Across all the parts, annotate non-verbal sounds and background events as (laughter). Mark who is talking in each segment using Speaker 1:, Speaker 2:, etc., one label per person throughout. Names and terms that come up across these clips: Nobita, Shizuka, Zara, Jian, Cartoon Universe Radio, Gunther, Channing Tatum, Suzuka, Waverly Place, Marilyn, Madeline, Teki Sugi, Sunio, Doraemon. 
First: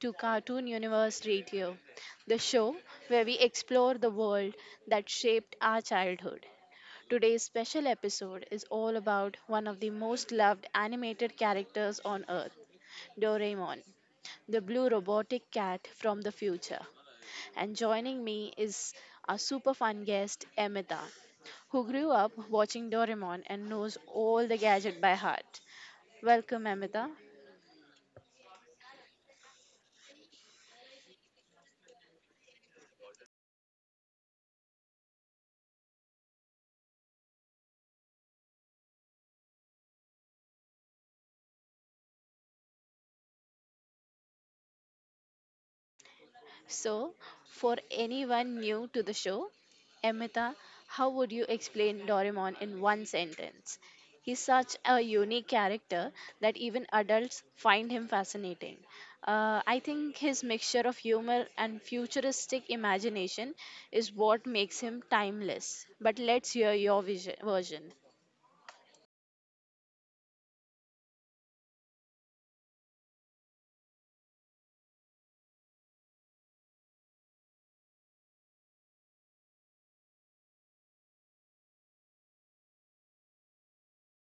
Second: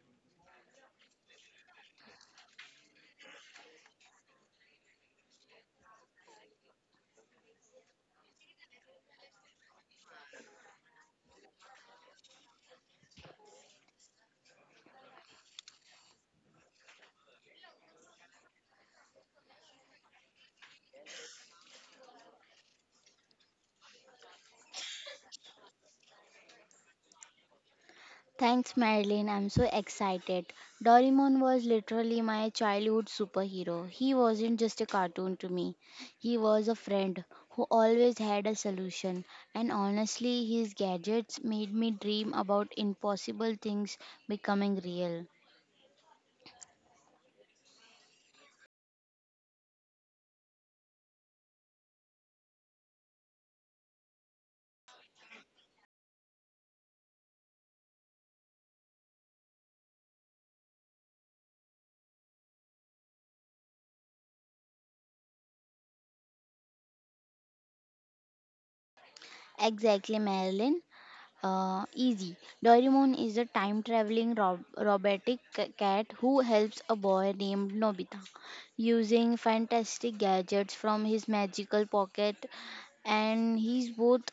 Speaker 1: to Cartoon Universe Radio, the show where we explore the world that shaped our childhood. Today's special episode is all about one of the most loved animated characters on earth, Doraemon, the blue robotic cat from the future. And joining me is our super fun guest, Emita, who grew up watching Doraemon and knows all the gadget by heart. Welcome, Amita.
Speaker 2: Thanks, Madeline. I'm so excited. Doraemon was literally my childhood superhero. He wasn't just a cartoon to me, he was a friend who always had a solution. And honestly, his gadgets made me dream about impossible things becoming real.
Speaker 1: So, for anyone new to the show, Amita, how would you explain Doraemon in one sentence? He's such a unique character that even adults find him fascinating. I think his mixture of humor and futuristic imagination is what makes him timeless. But let's hear your vision, version.
Speaker 2: Exactly, Marilyn. Easy. Doraemon is a time traveling robotic cat who helps a boy named Nobita using fantastic gadgets from his magical pocket, and he's both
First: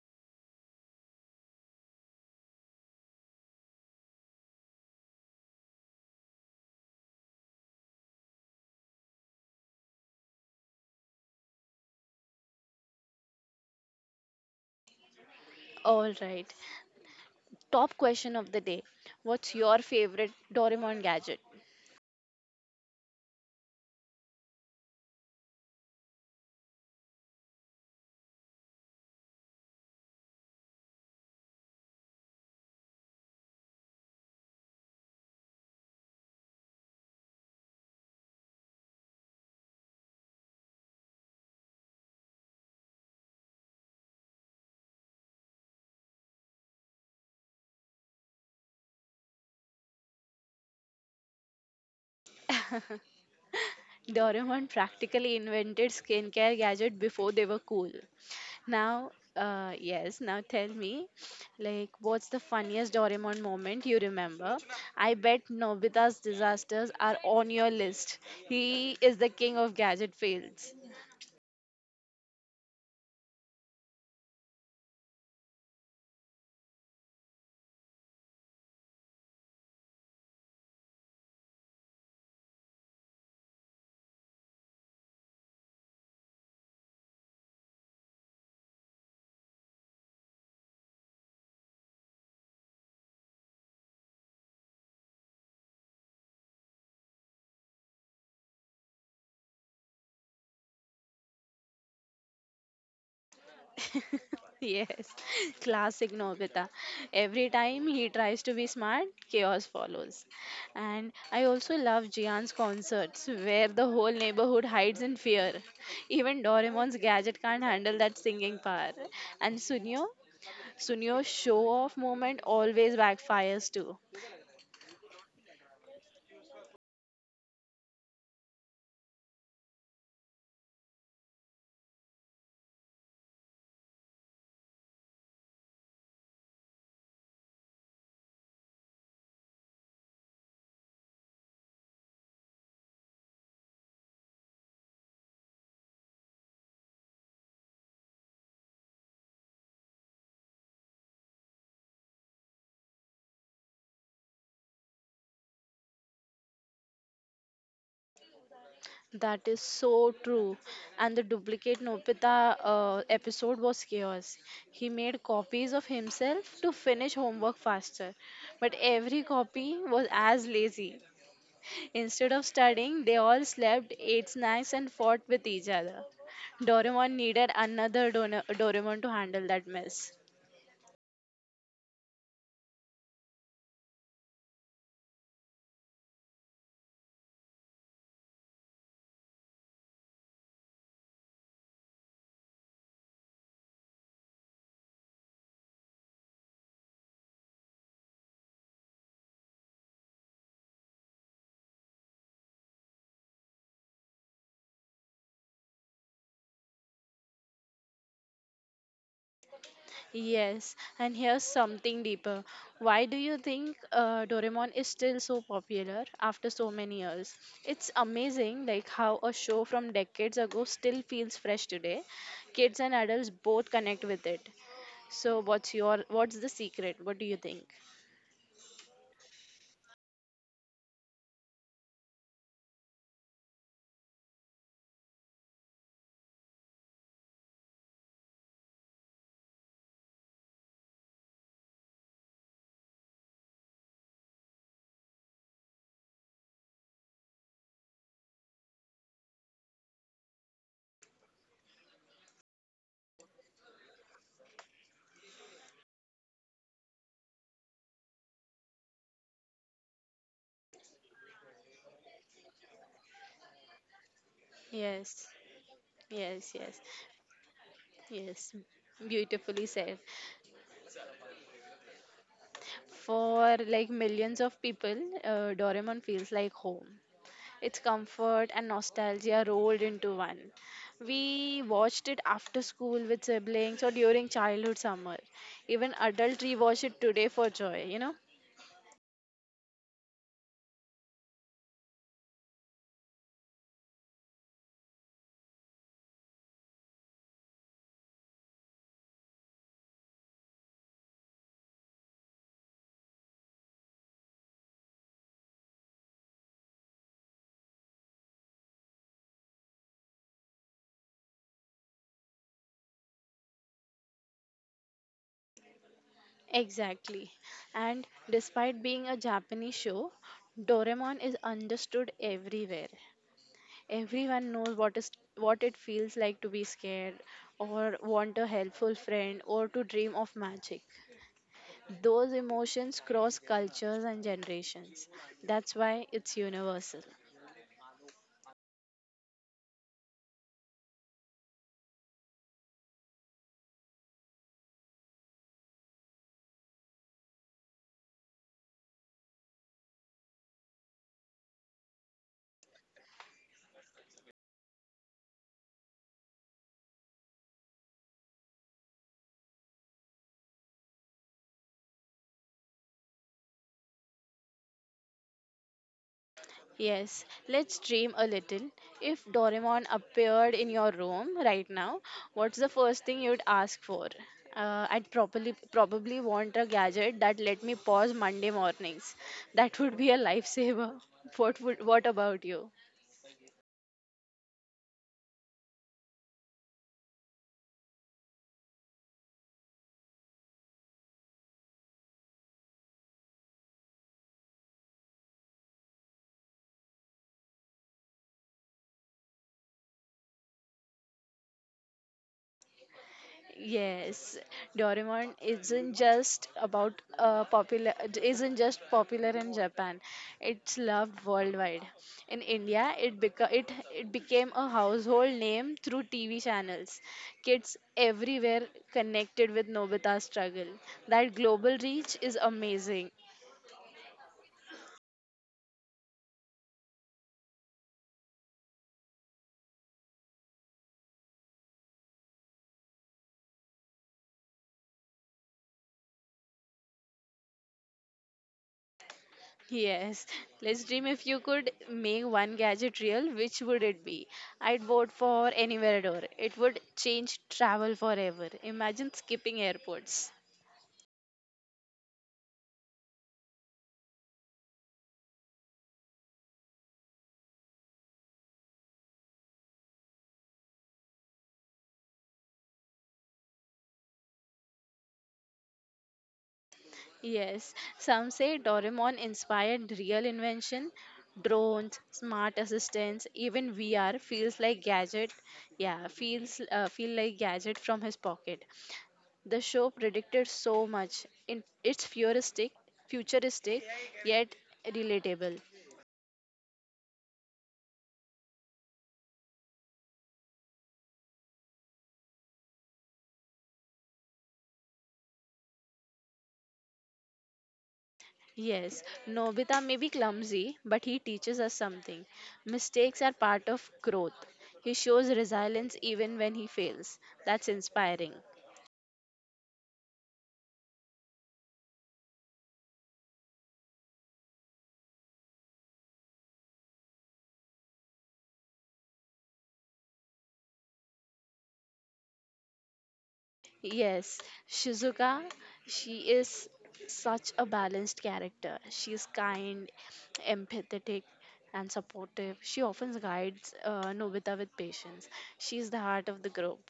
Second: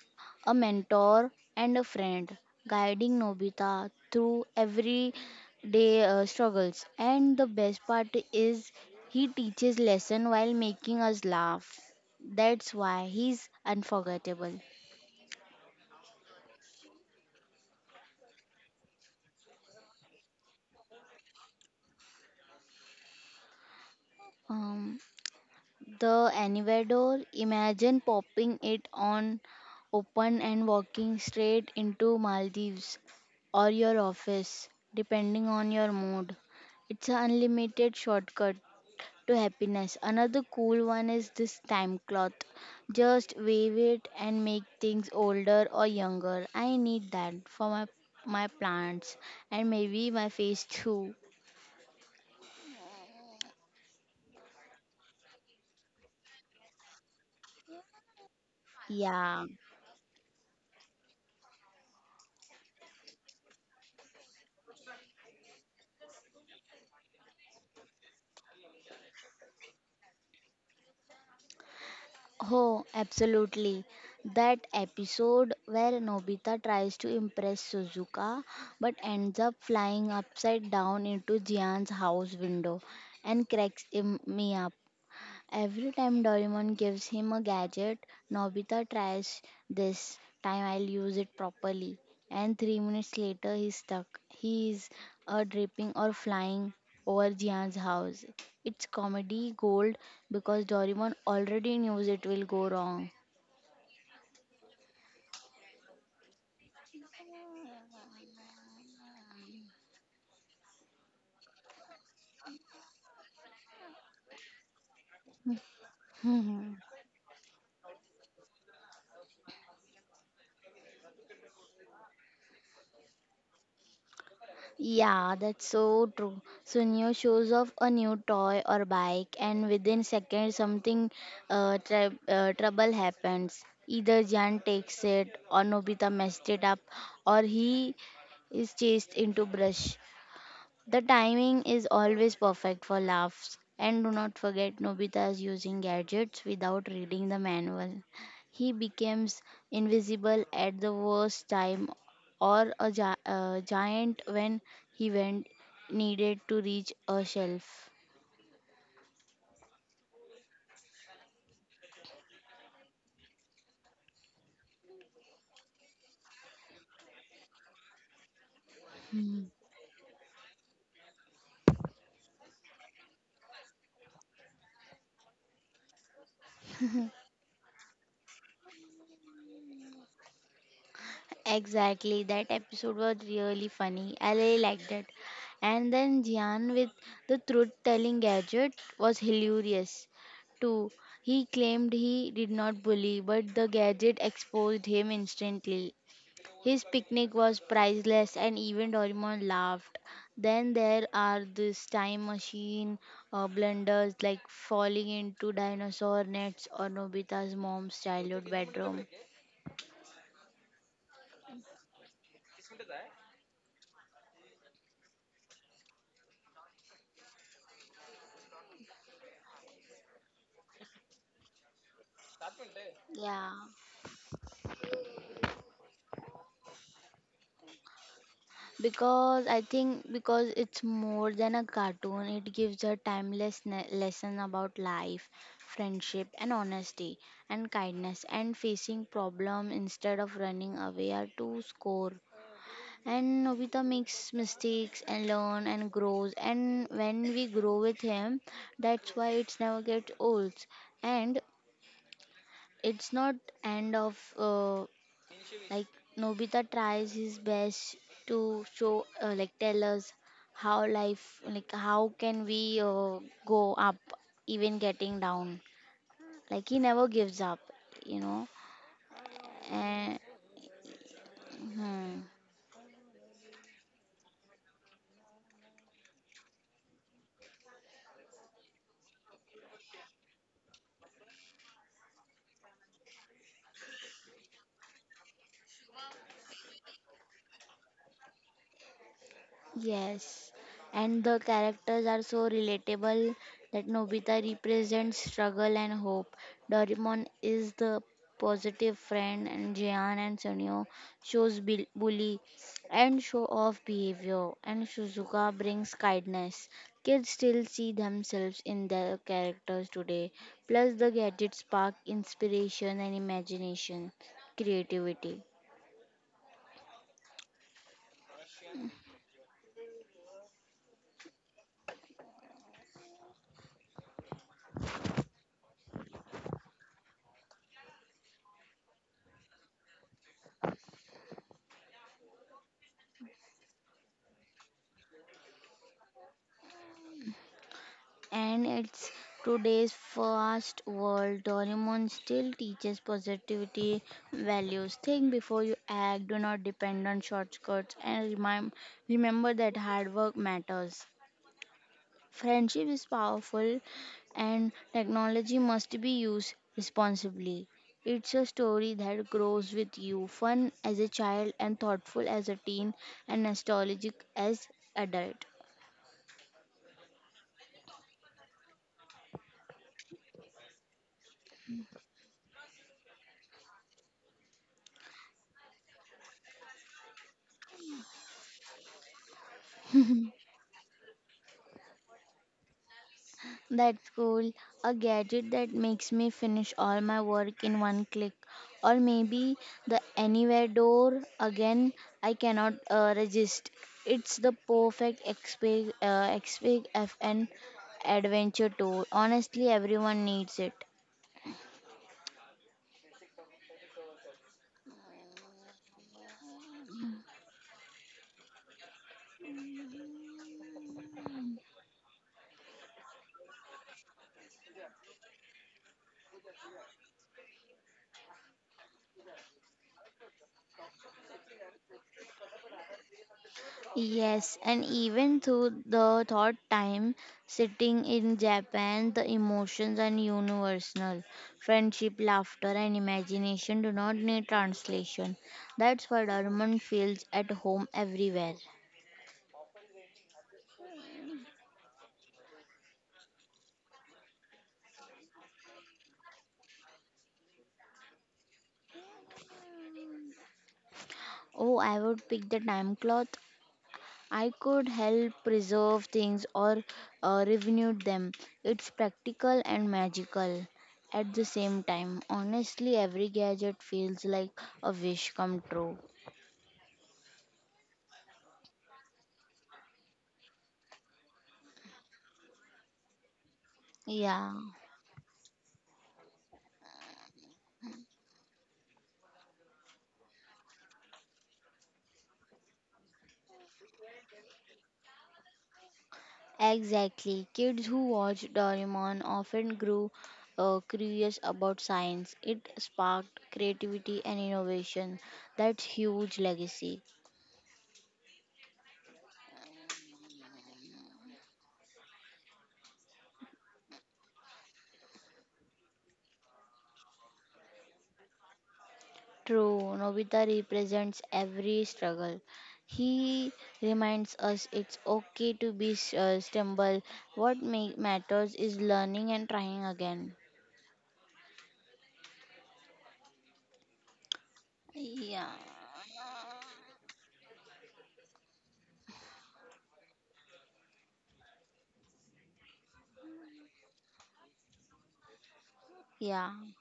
Speaker 2: a mentor and a friend, guiding Nobita through everyday struggles. And the best part is he teaches lesson while making us laugh. That's why he's unforgettable.
Speaker 1: All right. Top question of the day. What's your favorite Doraemon gadget?
Speaker 2: Um, The anywhere door, imagine popping it on open and walking straight into Maldives or your office, depending on your mood. It's an unlimited shortcut to happiness. Another cool one is this time cloth. Just wave it and make things older or younger. I need that for my plants and maybe my face too.
Speaker 1: Doraemon practically invented skincare gadget before they were cool. Now,
Speaker 2: Yeah.
Speaker 1: yes, now tell me, like, what's the funniest Doraemon moment you remember? I bet Nobita's disasters are on your list. He is the king of gadget fails.
Speaker 2: Oh, absolutely. That episode where Nobita tries to impress Suzuka but ends up flying upside down into Jian's house window and cracks him. Every time Doraemon gives him a gadget, Nobita tries this time I'll use it properly. And 3 minutes later, he's stuck. He is dripping or flying over Jian's house. It's comedy gold because Doraemon already knows it will go wrong.
Speaker 1: (laughs) Yes, classic Nobita. Every time he tries to be smart, chaos follows. And I also love Jian's concerts where the whole neighborhood hides in fear. Even Doraemon's
Speaker 2: (laughs)
Speaker 1: gadget can't handle that singing power. And Sunio, Sunio's show off moment always backfires too.
Speaker 2: Yeah, that's so true. So new shows off a new toy or bike, and within seconds something trouble happens. Either Jan takes it, or Nobita messed it up, or he is chased into brush. The timing is always perfect for laughs. And do not forget Nobita's using gadgets without reading the manual. He becomes invisible at the worst time or a giant when he went needed to reach a shelf.
Speaker 1: That is so true. And the duplicate Nobita episode was chaos. He made copies of himself to finish homework faster, but every copy was as lazy. Instead of studying, they all slept, ate snacks, and fought with each other. Doraemon needed another Doraemon to handle that mess.
Speaker 2: Exactly, that episode was really funny. I really liked it. And then Jian with the truth telling gadget was hilarious too. He claimed he did not bully, but the gadget exposed him instantly. His picnic was priceless, and even Doraemon laughed. Then there are this time machine blunders like falling into dinosaur nets or Nobita's mom's childhood bedroom.
Speaker 1: Yes, and here's something deeper. Why do you think Doraemon is still so popular after so many years? It's amazing like how a show from decades ago still feels fresh today. Kids and adults
Speaker 2: Yeah.
Speaker 1: both connect with it. So what's the secret? What do you think?
Speaker 2: Because I think because it's more than a cartoon, it gives a timeless lesson about life, friendship, and honesty, and kindness, and facing problem instead of running away are to score. And Nobita makes mistakes and learn and grows, and when we grow with him, that's why it's never gets old, and it's not end of like Nobita tries his best to show, like, tell us how life, like, how can we go up, even getting
Speaker 1: Yes.
Speaker 2: down.
Speaker 1: Yes,
Speaker 2: Like
Speaker 1: yes.
Speaker 2: he never gives up, you
Speaker 1: Yes,
Speaker 2: know.
Speaker 1: beautifully said.
Speaker 2: And hmm.
Speaker 1: For like millions of people, Doraemon feels like home. It's comfort and nostalgia rolled into one. We watched it after school with siblings or during childhood summer. Even adult rewatch it today for joy, you know?
Speaker 2: Yes, and the characters are so relatable that Nobita represents struggle and hope. Doraemon is the positive friend, and Jian and Sunio shows bully and show off behavior, and Shizuka brings kindness. Kids still see themselves in their characters today. Plus, the gadgets spark inspiration and imagination, creativity.
Speaker 1: Exactly. And despite being a Japanese show, Doraemon is understood everywhere. Everyone knows what it feels like to be scared or want a helpful friend or to dream of magic. Those emotions cross cultures and generations. That's why it's universal.
Speaker 2: And it's today's fast world. Doraemon still teaches positivity values. Think before you act. Do not depend on shortcuts. And remember that hard work matters. Friendship is powerful, and technology must be used responsibly. It's a story that grows with you, fun as a child and thoughtful as a teen, and nostalgic as adult.
Speaker 1: Yes, let's dream a little. If Doraemon appeared in your room right now, what's the first thing you'd ask for? I'd probably want a gadget that let me pause Monday mornings. That would be a lifesaver. (laughs) What about you?
Speaker 2: That's cool. A gadget that makes me finish all my work in one click. Or maybe the anywhere door again I cannot resist. It's the perfect exp XP FN adventure tool. Honestly, everyone needs it.
Speaker 1: Yes, Doraemon isn't just popular in Japan. It's loved worldwide. In India, it became a household name through TV channels. Kids everywhere connected with Nobita's struggle. That global reach is amazing.
Speaker 2: Yes, and even through the third time sitting in Japan, the emotions are universal. Friendship, laughter, and imagination do not need translation. That's why Dorman feels at home everywhere.
Speaker 1: Yes, let's dream if you could make one gadget real, which would it be? I'd vote for anywhere door. It would change travel forever. Imagine skipping airports.
Speaker 2: Oh, I would pick the time cloth. I could help preserve things or renew them. It's practical and magical at the same time. Honestly, every gadget feels like a wish come true.
Speaker 1: Yes, some say Doraemon inspired real invention. Drones, smart assistants, even VR feels
Speaker 2: Yeah.
Speaker 1: like gadget. Yeah, feels feel like gadget from his pocket. The show predicted so much. It's futuristic, yet relatable.
Speaker 2: Exactly. Kids who watched Doraemon often grew curious about science. It sparked creativity and innovation. That's huge legacy.
Speaker 1: Yes, Nobita may be clumsy, but he teaches us something. Mistakes are part of growth. He shows resilience even when he fails. That's inspiring.
Speaker 2: True, Nobita represents every struggle. He reminds us it's okay to be stumble. What matters is learning and trying again.
Speaker 1: Yes, Shizuka,
Speaker 2: Yeah.
Speaker 1: she is such a balanced character. She is kind, empathetic, and supportive. She often guides Nobita with patience. She is the heart of the
Speaker 2: Yeah.
Speaker 1: group.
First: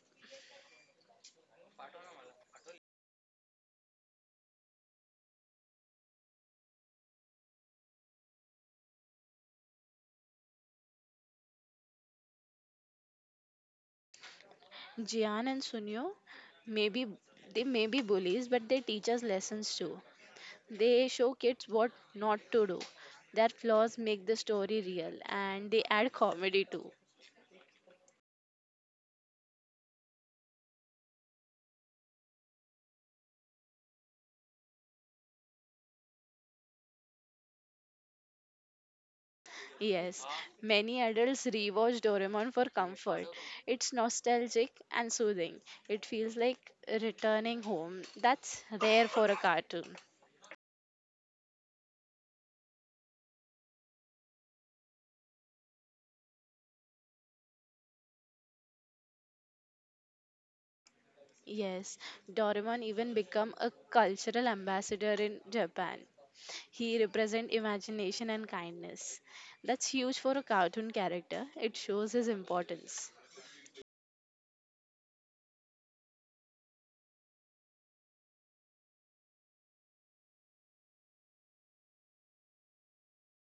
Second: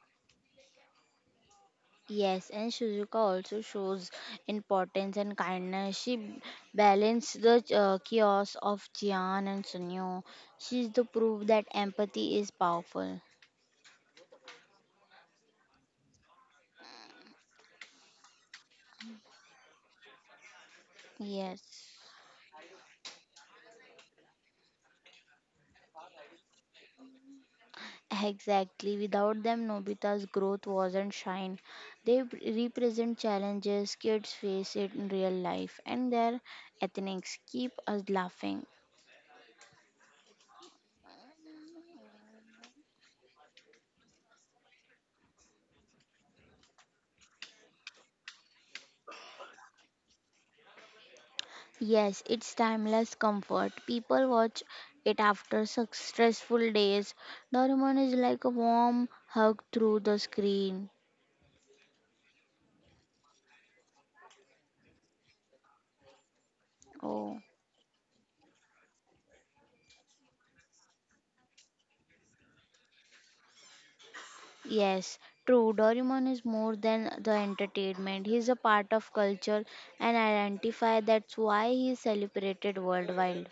Speaker 2: Yes, and Shizuka also shows importance and kindness. She balanced the chaos of Jian and Sunyo. She's the proof that empathy is powerful.
Speaker 1: Jian and Sunio, maybe they may be bullies, but they teach us lessons too. They show
Speaker 2: Yes,
Speaker 1: kids what not to do. Their flaws make the story real and they add comedy too.
Speaker 2: exactly. Without them, Nobita's growth wasn't shine. They represent challenges kids face it in real life, and their ethnics keep us laughing.
Speaker 1: Yes, many adults rewatch Doraemon for comfort. It's nostalgic and soothing. It feels like returning home. That's rare for a cartoon.
Speaker 2: Yes, it's timeless comfort. People watch it after such stressful days. Doraemon is like a warm hug through the screen.
Speaker 1: Yes, Doraemon even became a cultural ambassador in Japan. He
Speaker 2: Oh,
Speaker 1: represents imagination and kindness. That's huge for a cartoon character. It shows his importance.
Speaker 2: yes, true. Doraemon is more than the entertainment. He's a part of culture and identify. That's why he's celebrated worldwide.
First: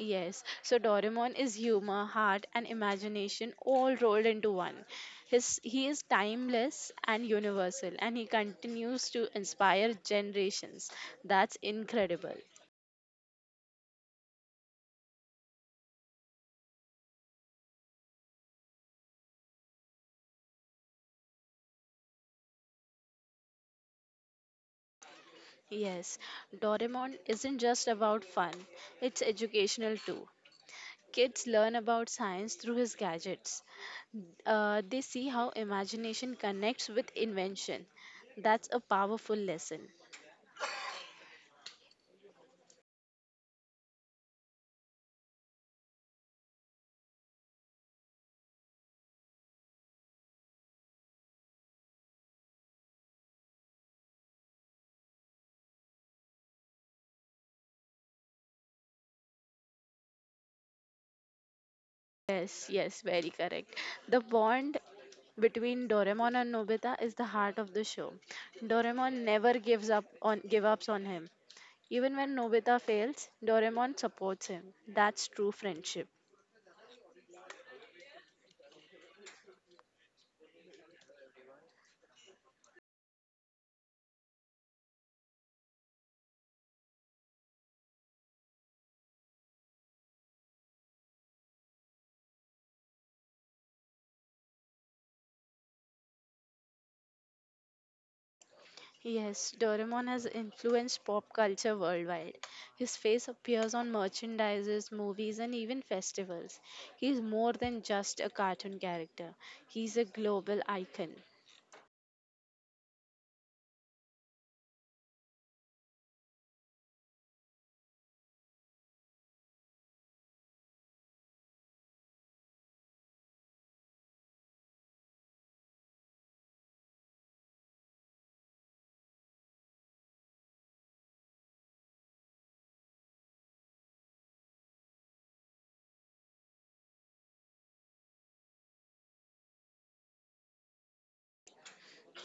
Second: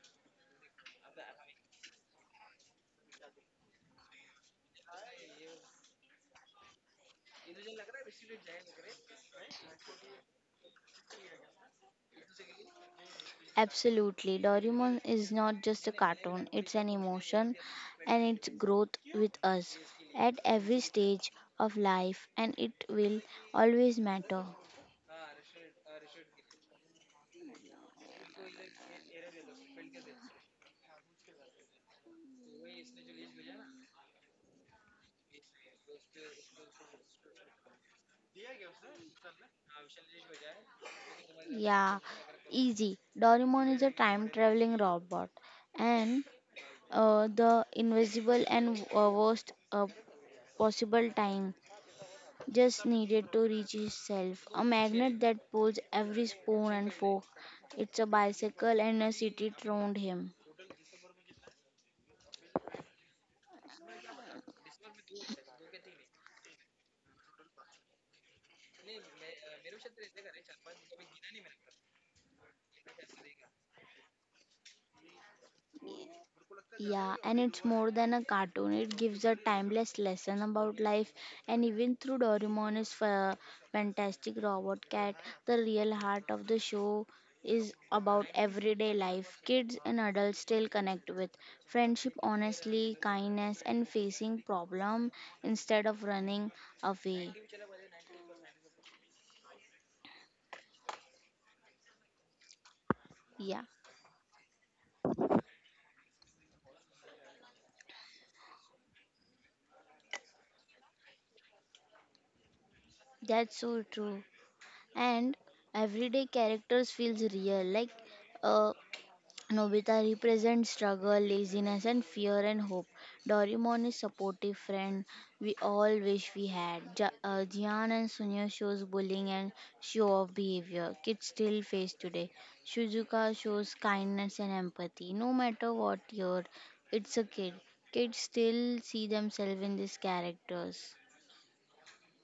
Speaker 1: Yes, so Doraemon is humor, heart, and imagination all rolled into one. He is timeless and universal, and he continues to inspire generations. That's incredible.
Speaker 2: Absolutely. Doraemon is not just a cartoon, it's an emotion and its growth with us at every stage of life and it will always matter.
Speaker 1: Yes, Doraemon isn't just about fun, it's educational too. Kids learn about science through his gadgets. They see how imagination connects with invention. That's a powerful lesson.
Speaker 2: Yeah, easy. Doraemon is a time traveling robot and the invisible and worst possible time just needed to reach his self. A magnet that pulls every spoon and fork. It's a bicycle and a city around him.
Speaker 1: Yes, yes, very correct. The bond between Doraemon and Nobita is the heart of the show. Doraemon never gives up on give ups on him. Even when Nobita fails, Doraemon supports him. That's true friendship.
Speaker 2: Yeah, and it's more than a cartoon. It gives a timeless lesson about life, and even through Doraemon is fantastic robot cat. The real heart of the show is about everyday life. Kids and adults still connect with friendship, honestly, kindness, and facing problem instead of running away.
Speaker 1: Yes, Doraemon has influenced pop culture worldwide. His face
Speaker 2: Yeah,
Speaker 1: appears on merchandises, movies, and even festivals. He's more than just a cartoon character. He's a global icon.
Speaker 2: that's so true. And everyday characters feels real, like uh, Nobita represents struggle, laziness, and fear and hope. Doraemon is supportive friend we all wish we had. Jian and Sunya shows bullying and show off behavior kids still face today. Shizuka shows kindness and empathy. No matter what year, it's a kid. Kids still see themselves in these characters.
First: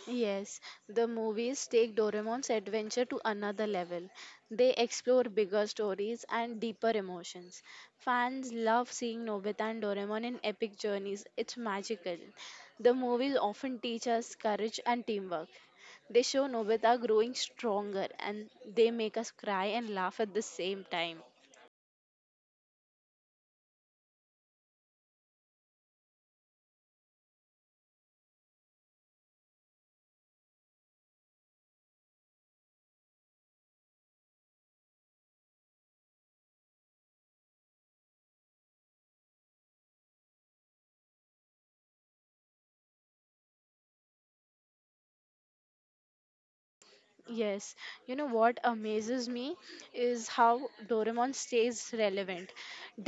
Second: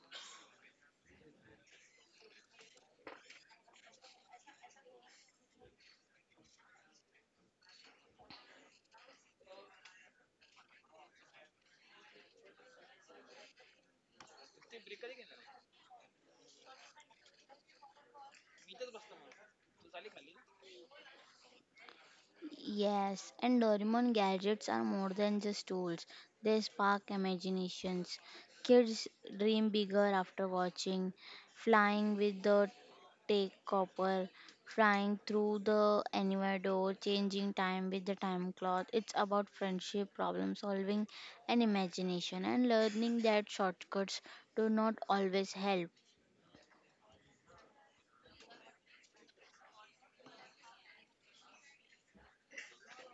Speaker 1: Yes, the movies take Doraemon's adventure to another level. They explore bigger stories and deeper emotions. Fans love seeing Nobita and Doraemon in epic journeys. It's magical. The movies often teach us courage and teamwork. They show Nobita growing stronger, and they make us cry and laugh at the same time.
Speaker 2: Yes, and Doraemon gadgets are more than just tools. They spark imaginations. Kids dream bigger after watching, flying with the take copper, flying through the anywhere door, changing time with the time cloth. It's about friendship, problem solving, and imagination, and learning that shortcuts do not always help.
Speaker 1: Yes, you know what amazes me is how Doraemon stays relevant.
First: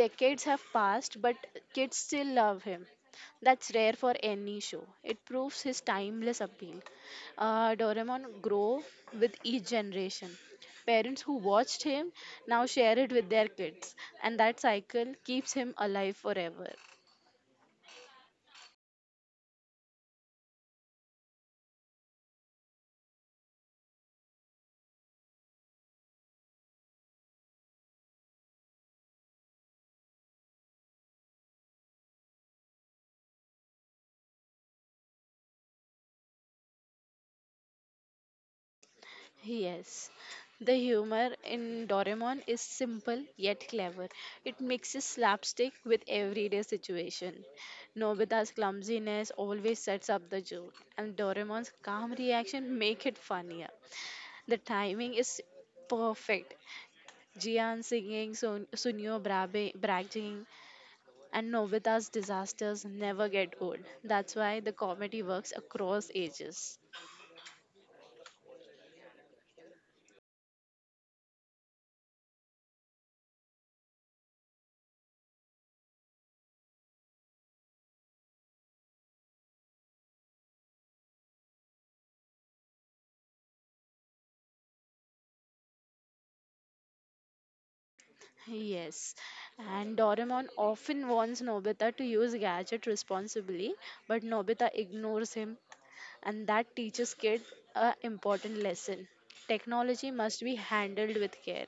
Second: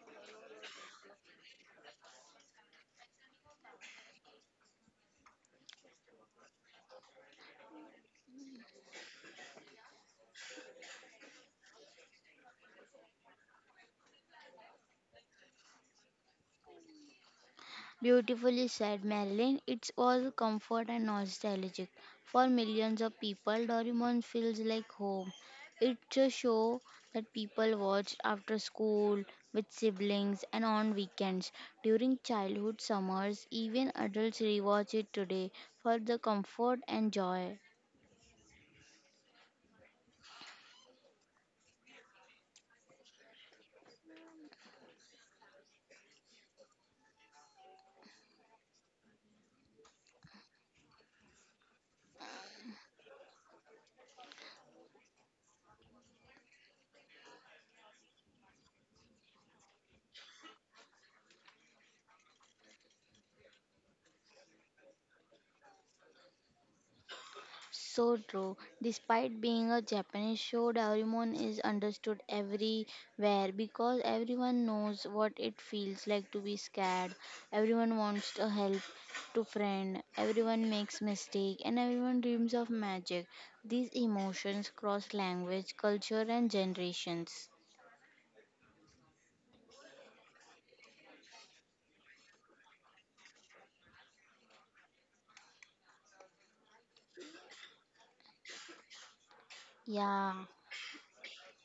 Speaker 1: Decades have passed, but kids still love him. That's rare for any show. It proves his timeless appeal. Doraemon grow with each generation. Parents who watched him now share it with their kids, and that cycle keeps him alive forever.
Speaker 2: Beautifully said, Marilyn. It's all comfort and nostalgic. For millions of people, Doraemon feels like home. It's a show that people watched after school, with siblings, and on weekends. During childhood summers, even adults rewatch it today for the comfort and joy.
Speaker 1: Yes, the humor in Doraemon is simple yet clever. It mixes slapstick with everyday situation. Nobita's clumsiness always sets up the joke, and Doraemon's calm reaction make it funnier. The timing is perfect. Jian singing, Sunio bragging, and Nobita's disasters never get old. That's why the comedy works across ages.
Speaker 2: So true. Despite being a Japanese show, Doraemon is understood everywhere because everyone knows what it feels like to be scared. Everyone wants to help to friend. Everyone makes mistake and everyone dreams of magic. These emotions cross language, culture and generations.
Speaker 1: Yes, and Doraemon often warns Nobita to use gadget responsibly, but Nobita ignores him, and that teaches kid a important lesson. Technology
Speaker 2: Yeah.
Speaker 1: must be handled with care.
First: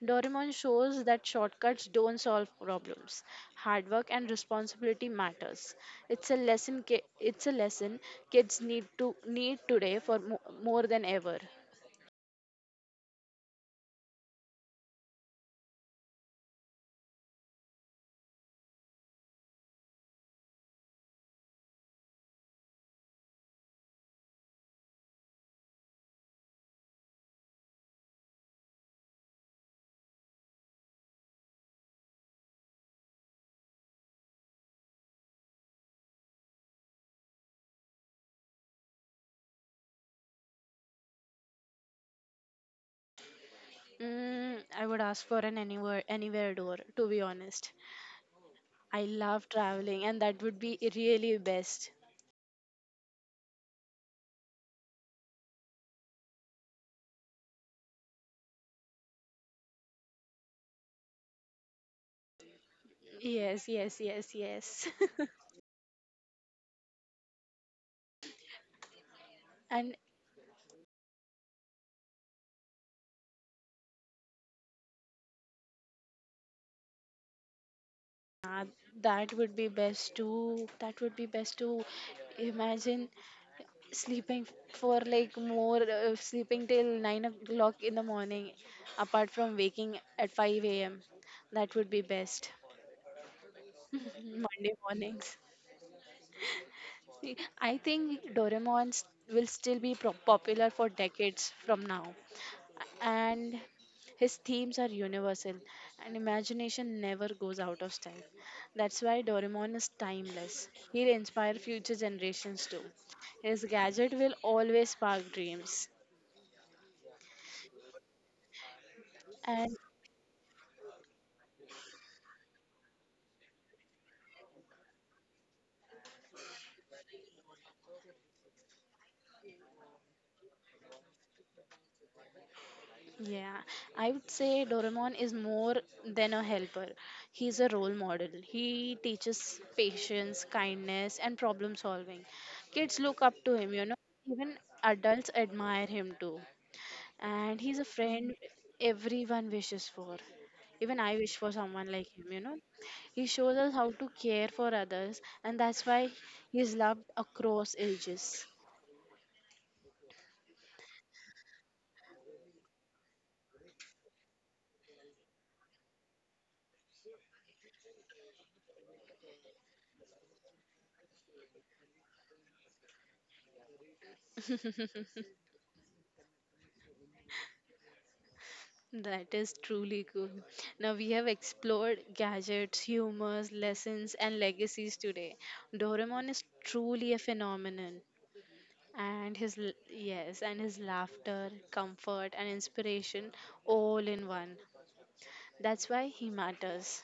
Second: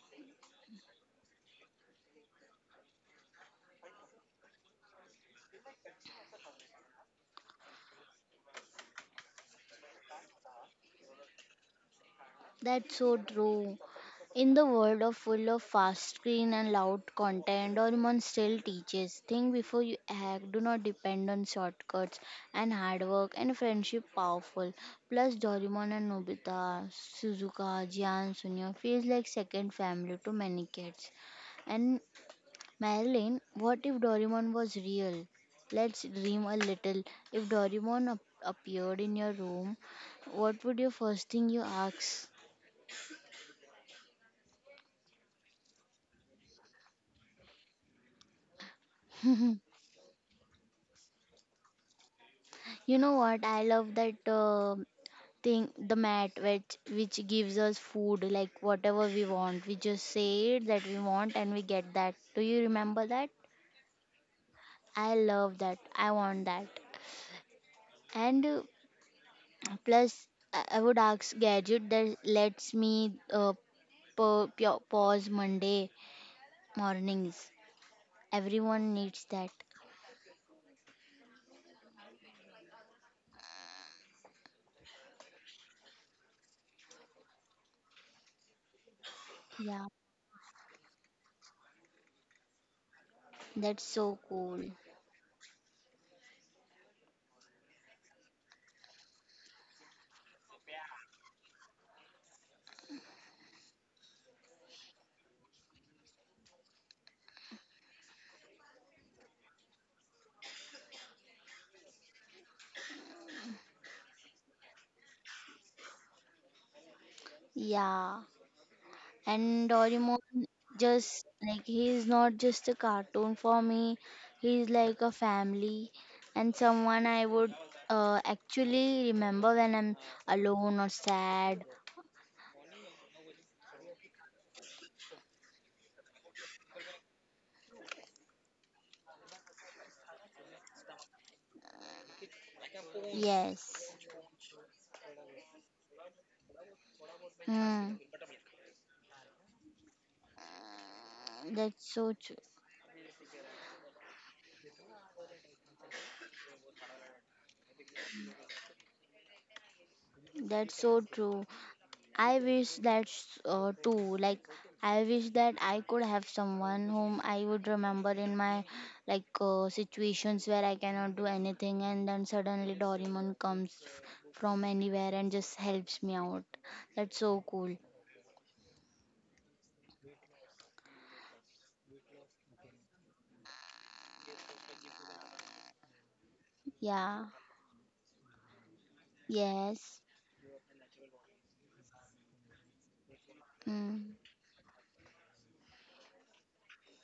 Speaker 1: Doraemon shows that shortcuts don't solve problems. Hard work and responsibility matters. It's a lesson kids need today for more than ever.
Speaker 2: That's so true. In the world of full of fast screen and loud content, Doraemon still teaches. Think before you act. Do not depend on shortcuts and hard work and friendship powerful. Plus, Doraemon and Nobita, Suzuka, Jian, Sunya feels like second family to many kids. And Marilyn, what if Doraemon was real? Let's dream a little. If Doraemon appeared in your room, what would your first thing you ask? (clears throat)
Speaker 1: Mm, I would ask for an anywhere door to be honest. I love
Speaker 2: (laughs)
Speaker 1: traveling, and that would be really best.
Speaker 2: You know what? I love that thing, the mat, which gives us food, like whatever we want. We just say it that we want, and we get that. Do you remember that?
Speaker 1: Yes, yes, yes, yes.
Speaker 2: I
Speaker 1: (laughs)
Speaker 2: love that. I want that. And
Speaker 1: And
Speaker 2: plus, I would ask gadget that lets me pause Monday mornings. Everyone needs
Speaker 1: that
Speaker 2: that.
Speaker 1: would be best too. That would be best to imagine sleeping for like more, sleeping till 9 o'clock in the morning, apart from
Speaker 2: Yeah,
Speaker 1: waking at 5 a.m. That would be best.
Speaker 2: that's so cool.
Speaker 1: Monday mornings. I think Doraemon will still be popular for decades from now, and his themes are universal and imagination never goes out of style. That's why Doraemon is timeless. He'll inspire future generations too. His gadget will always spark dreams.
Speaker 2: Yeah. And
Speaker 1: And
Speaker 2: Doraemon just like he is not just a cartoon for me. He is like a family and someone I would actually remember when I'm alone or sad.
Speaker 1: yeah, I would say Doraemon is more than a helper. He's a role model. He teaches patience, kindness, and problem solving. Kids look up to him, you know.
Speaker 2: Yes.
Speaker 1: Even adults admire him too, and he's a
Speaker 2: Hmm.
Speaker 1: friend everyone wishes for. Even I wish for someone
Speaker 2: That's
Speaker 1: like
Speaker 2: so
Speaker 1: him, you
Speaker 2: true.
Speaker 1: know. He shows us how to care for others, and that's why he's loved across ages.
Speaker 2: That's so true. I wish that too. Like, I wish that I could have someone whom I would remember in my like situations where I cannot do anything, and then suddenly Doraemon comes from anywhere and just helps me out. That's so cool.
Speaker 1: That is truly cool. Now we have explored gadgets, humors, lessons, and legacies today. Doraemon is truly a
Speaker 2: Yeah.
Speaker 1: phenomenon. And his,
Speaker 2: Yes.
Speaker 1: yes, and his laughter, comfort, and inspiration all
Speaker 2: Mm.
Speaker 1: in one. That's why he matters.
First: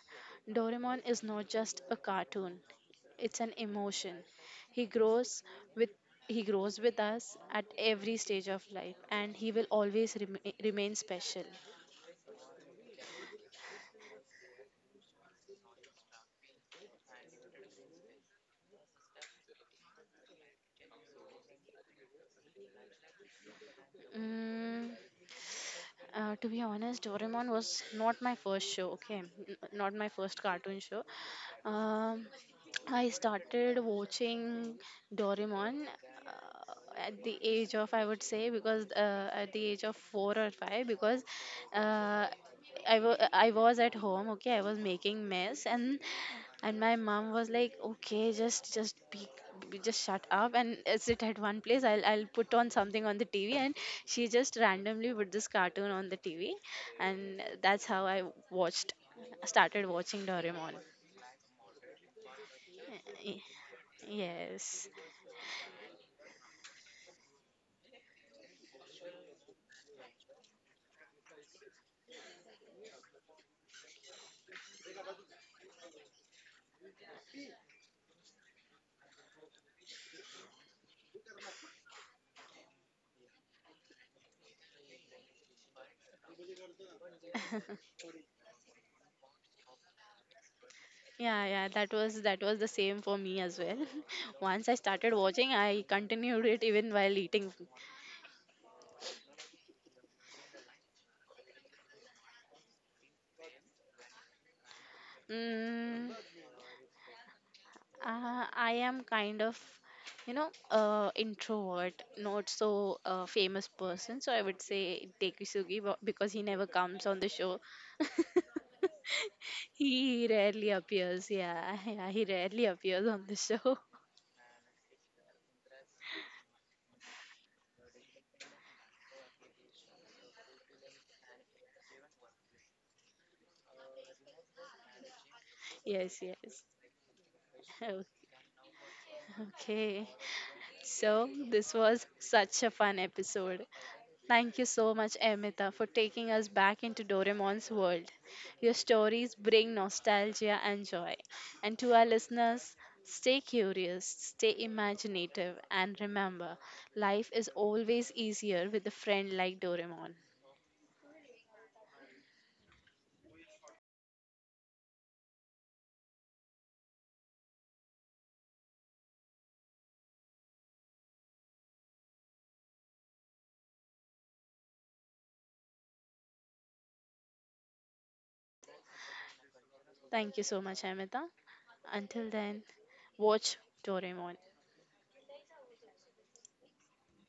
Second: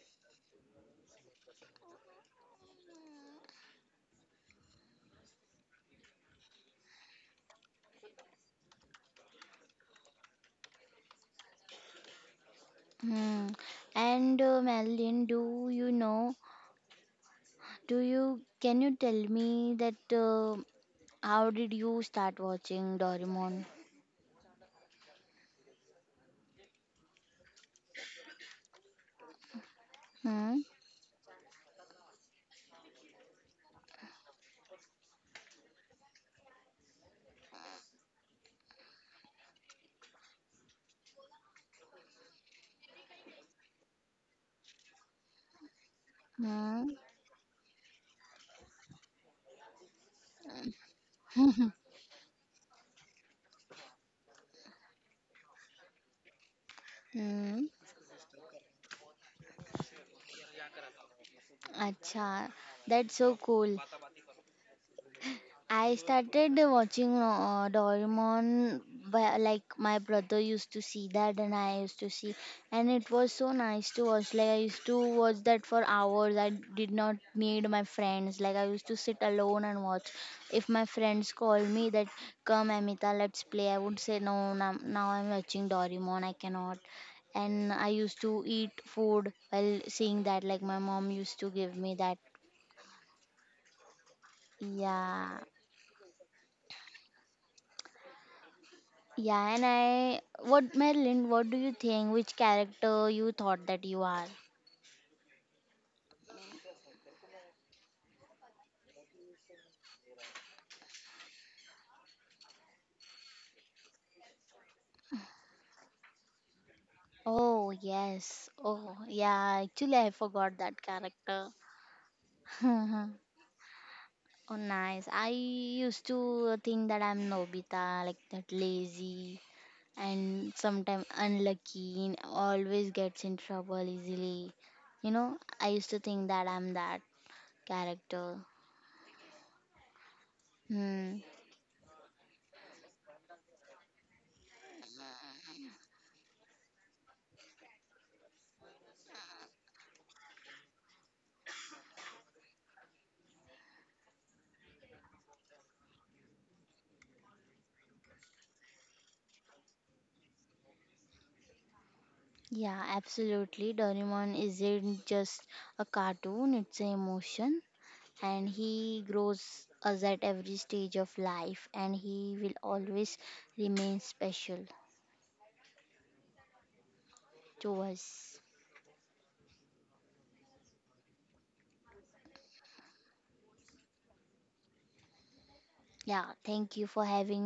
Speaker 1: Doraemon is not just a cartoon. It's an emotion. He grows with he grows with us at every stage of life, and he will always remain special.
Speaker 2: Hmm. And Madeline, do you know? Do you Can you tell me that how did you start watching Doraemon?
Speaker 1: Mm, to be honest, Doraemon was not my first show, okay? Not my first
Speaker 2: Hmm.
Speaker 1: cartoon show. Um, I started watching Doraemon uh, at the age of, I would say, because at the age of four or five, because uh, I was at home, okay, I was making mess and
Speaker 2: Hmm.
Speaker 1: my mom was like, okay, just just shut up and sit at one place.
Speaker 2: (laughs)
Speaker 1: I'll put on something on the TV, and she just randomly put this cartoon on the TV, and
Speaker 2: hmm,
Speaker 1: that's how I watched, started watching Doraemon.
Speaker 2: अच्छा, that's so
Speaker 1: Y-
Speaker 2: cool.
Speaker 1: Yes,
Speaker 2: I started watching Doraemon by, like my brother used to see that and I used to see and it was so nice to watch like I used to watch that for hours I did not meet my friends like I used to sit alone and watch if my friends called me that come Amita let's play I would say no now, now I'm watching Doraemon I cannot and I used to eat food while seeing that like my mom used
Speaker 1: yeah,
Speaker 2: to
Speaker 1: yeah.
Speaker 2: give
Speaker 1: That
Speaker 2: me that
Speaker 1: was that was the same for me as well. (laughs) Once I started
Speaker 2: yeah.
Speaker 1: watching, I continued it even while eating.
Speaker 2: Yeah, and I what Madeline, what do you think? Which character you thought that you are?
Speaker 1: Mm, I am kind of, you know, introvert, not so famous person. So I would say Teki Sugi because he never comes on the show.
Speaker 2: Oh yes. Oh yeah, actually I
Speaker 1: He
Speaker 2: forgot
Speaker 1: rarely
Speaker 2: that
Speaker 1: appears.
Speaker 2: character.
Speaker 1: Yeah, (laughs) yeah, he rarely
Speaker 2: (laughs)
Speaker 1: appears
Speaker 2: oh
Speaker 1: on the show.
Speaker 2: nice. I used to think that I'm Nobita, like that lazy and sometimes unlucky and always gets in trouble easily. You know, I
Speaker 1: (laughs)
Speaker 2: used to
Speaker 1: Yes,
Speaker 2: think that
Speaker 1: yes.
Speaker 2: I'm that
Speaker 1: Oh,
Speaker 2: character.
Speaker 1: okay.
Speaker 2: Hmm.
Speaker 1: So this was such a fun episode. Thank you so much, Amita, for taking us back into Doraemon's world. Your stories bring nostalgia and joy. And to our listeners, stay curious, stay imaginative, and remember, life is always easier with a friend like Doraemon.
Speaker 2: Yeah, absolutely. Doraemon isn't just a cartoon, it's an emotion, and he grows us at every stage of life, and he will always remain special to us.
Speaker 1: Thank you so much, Amita. Until then, watch Doraemon.
Speaker 2: Yeah, thank you for having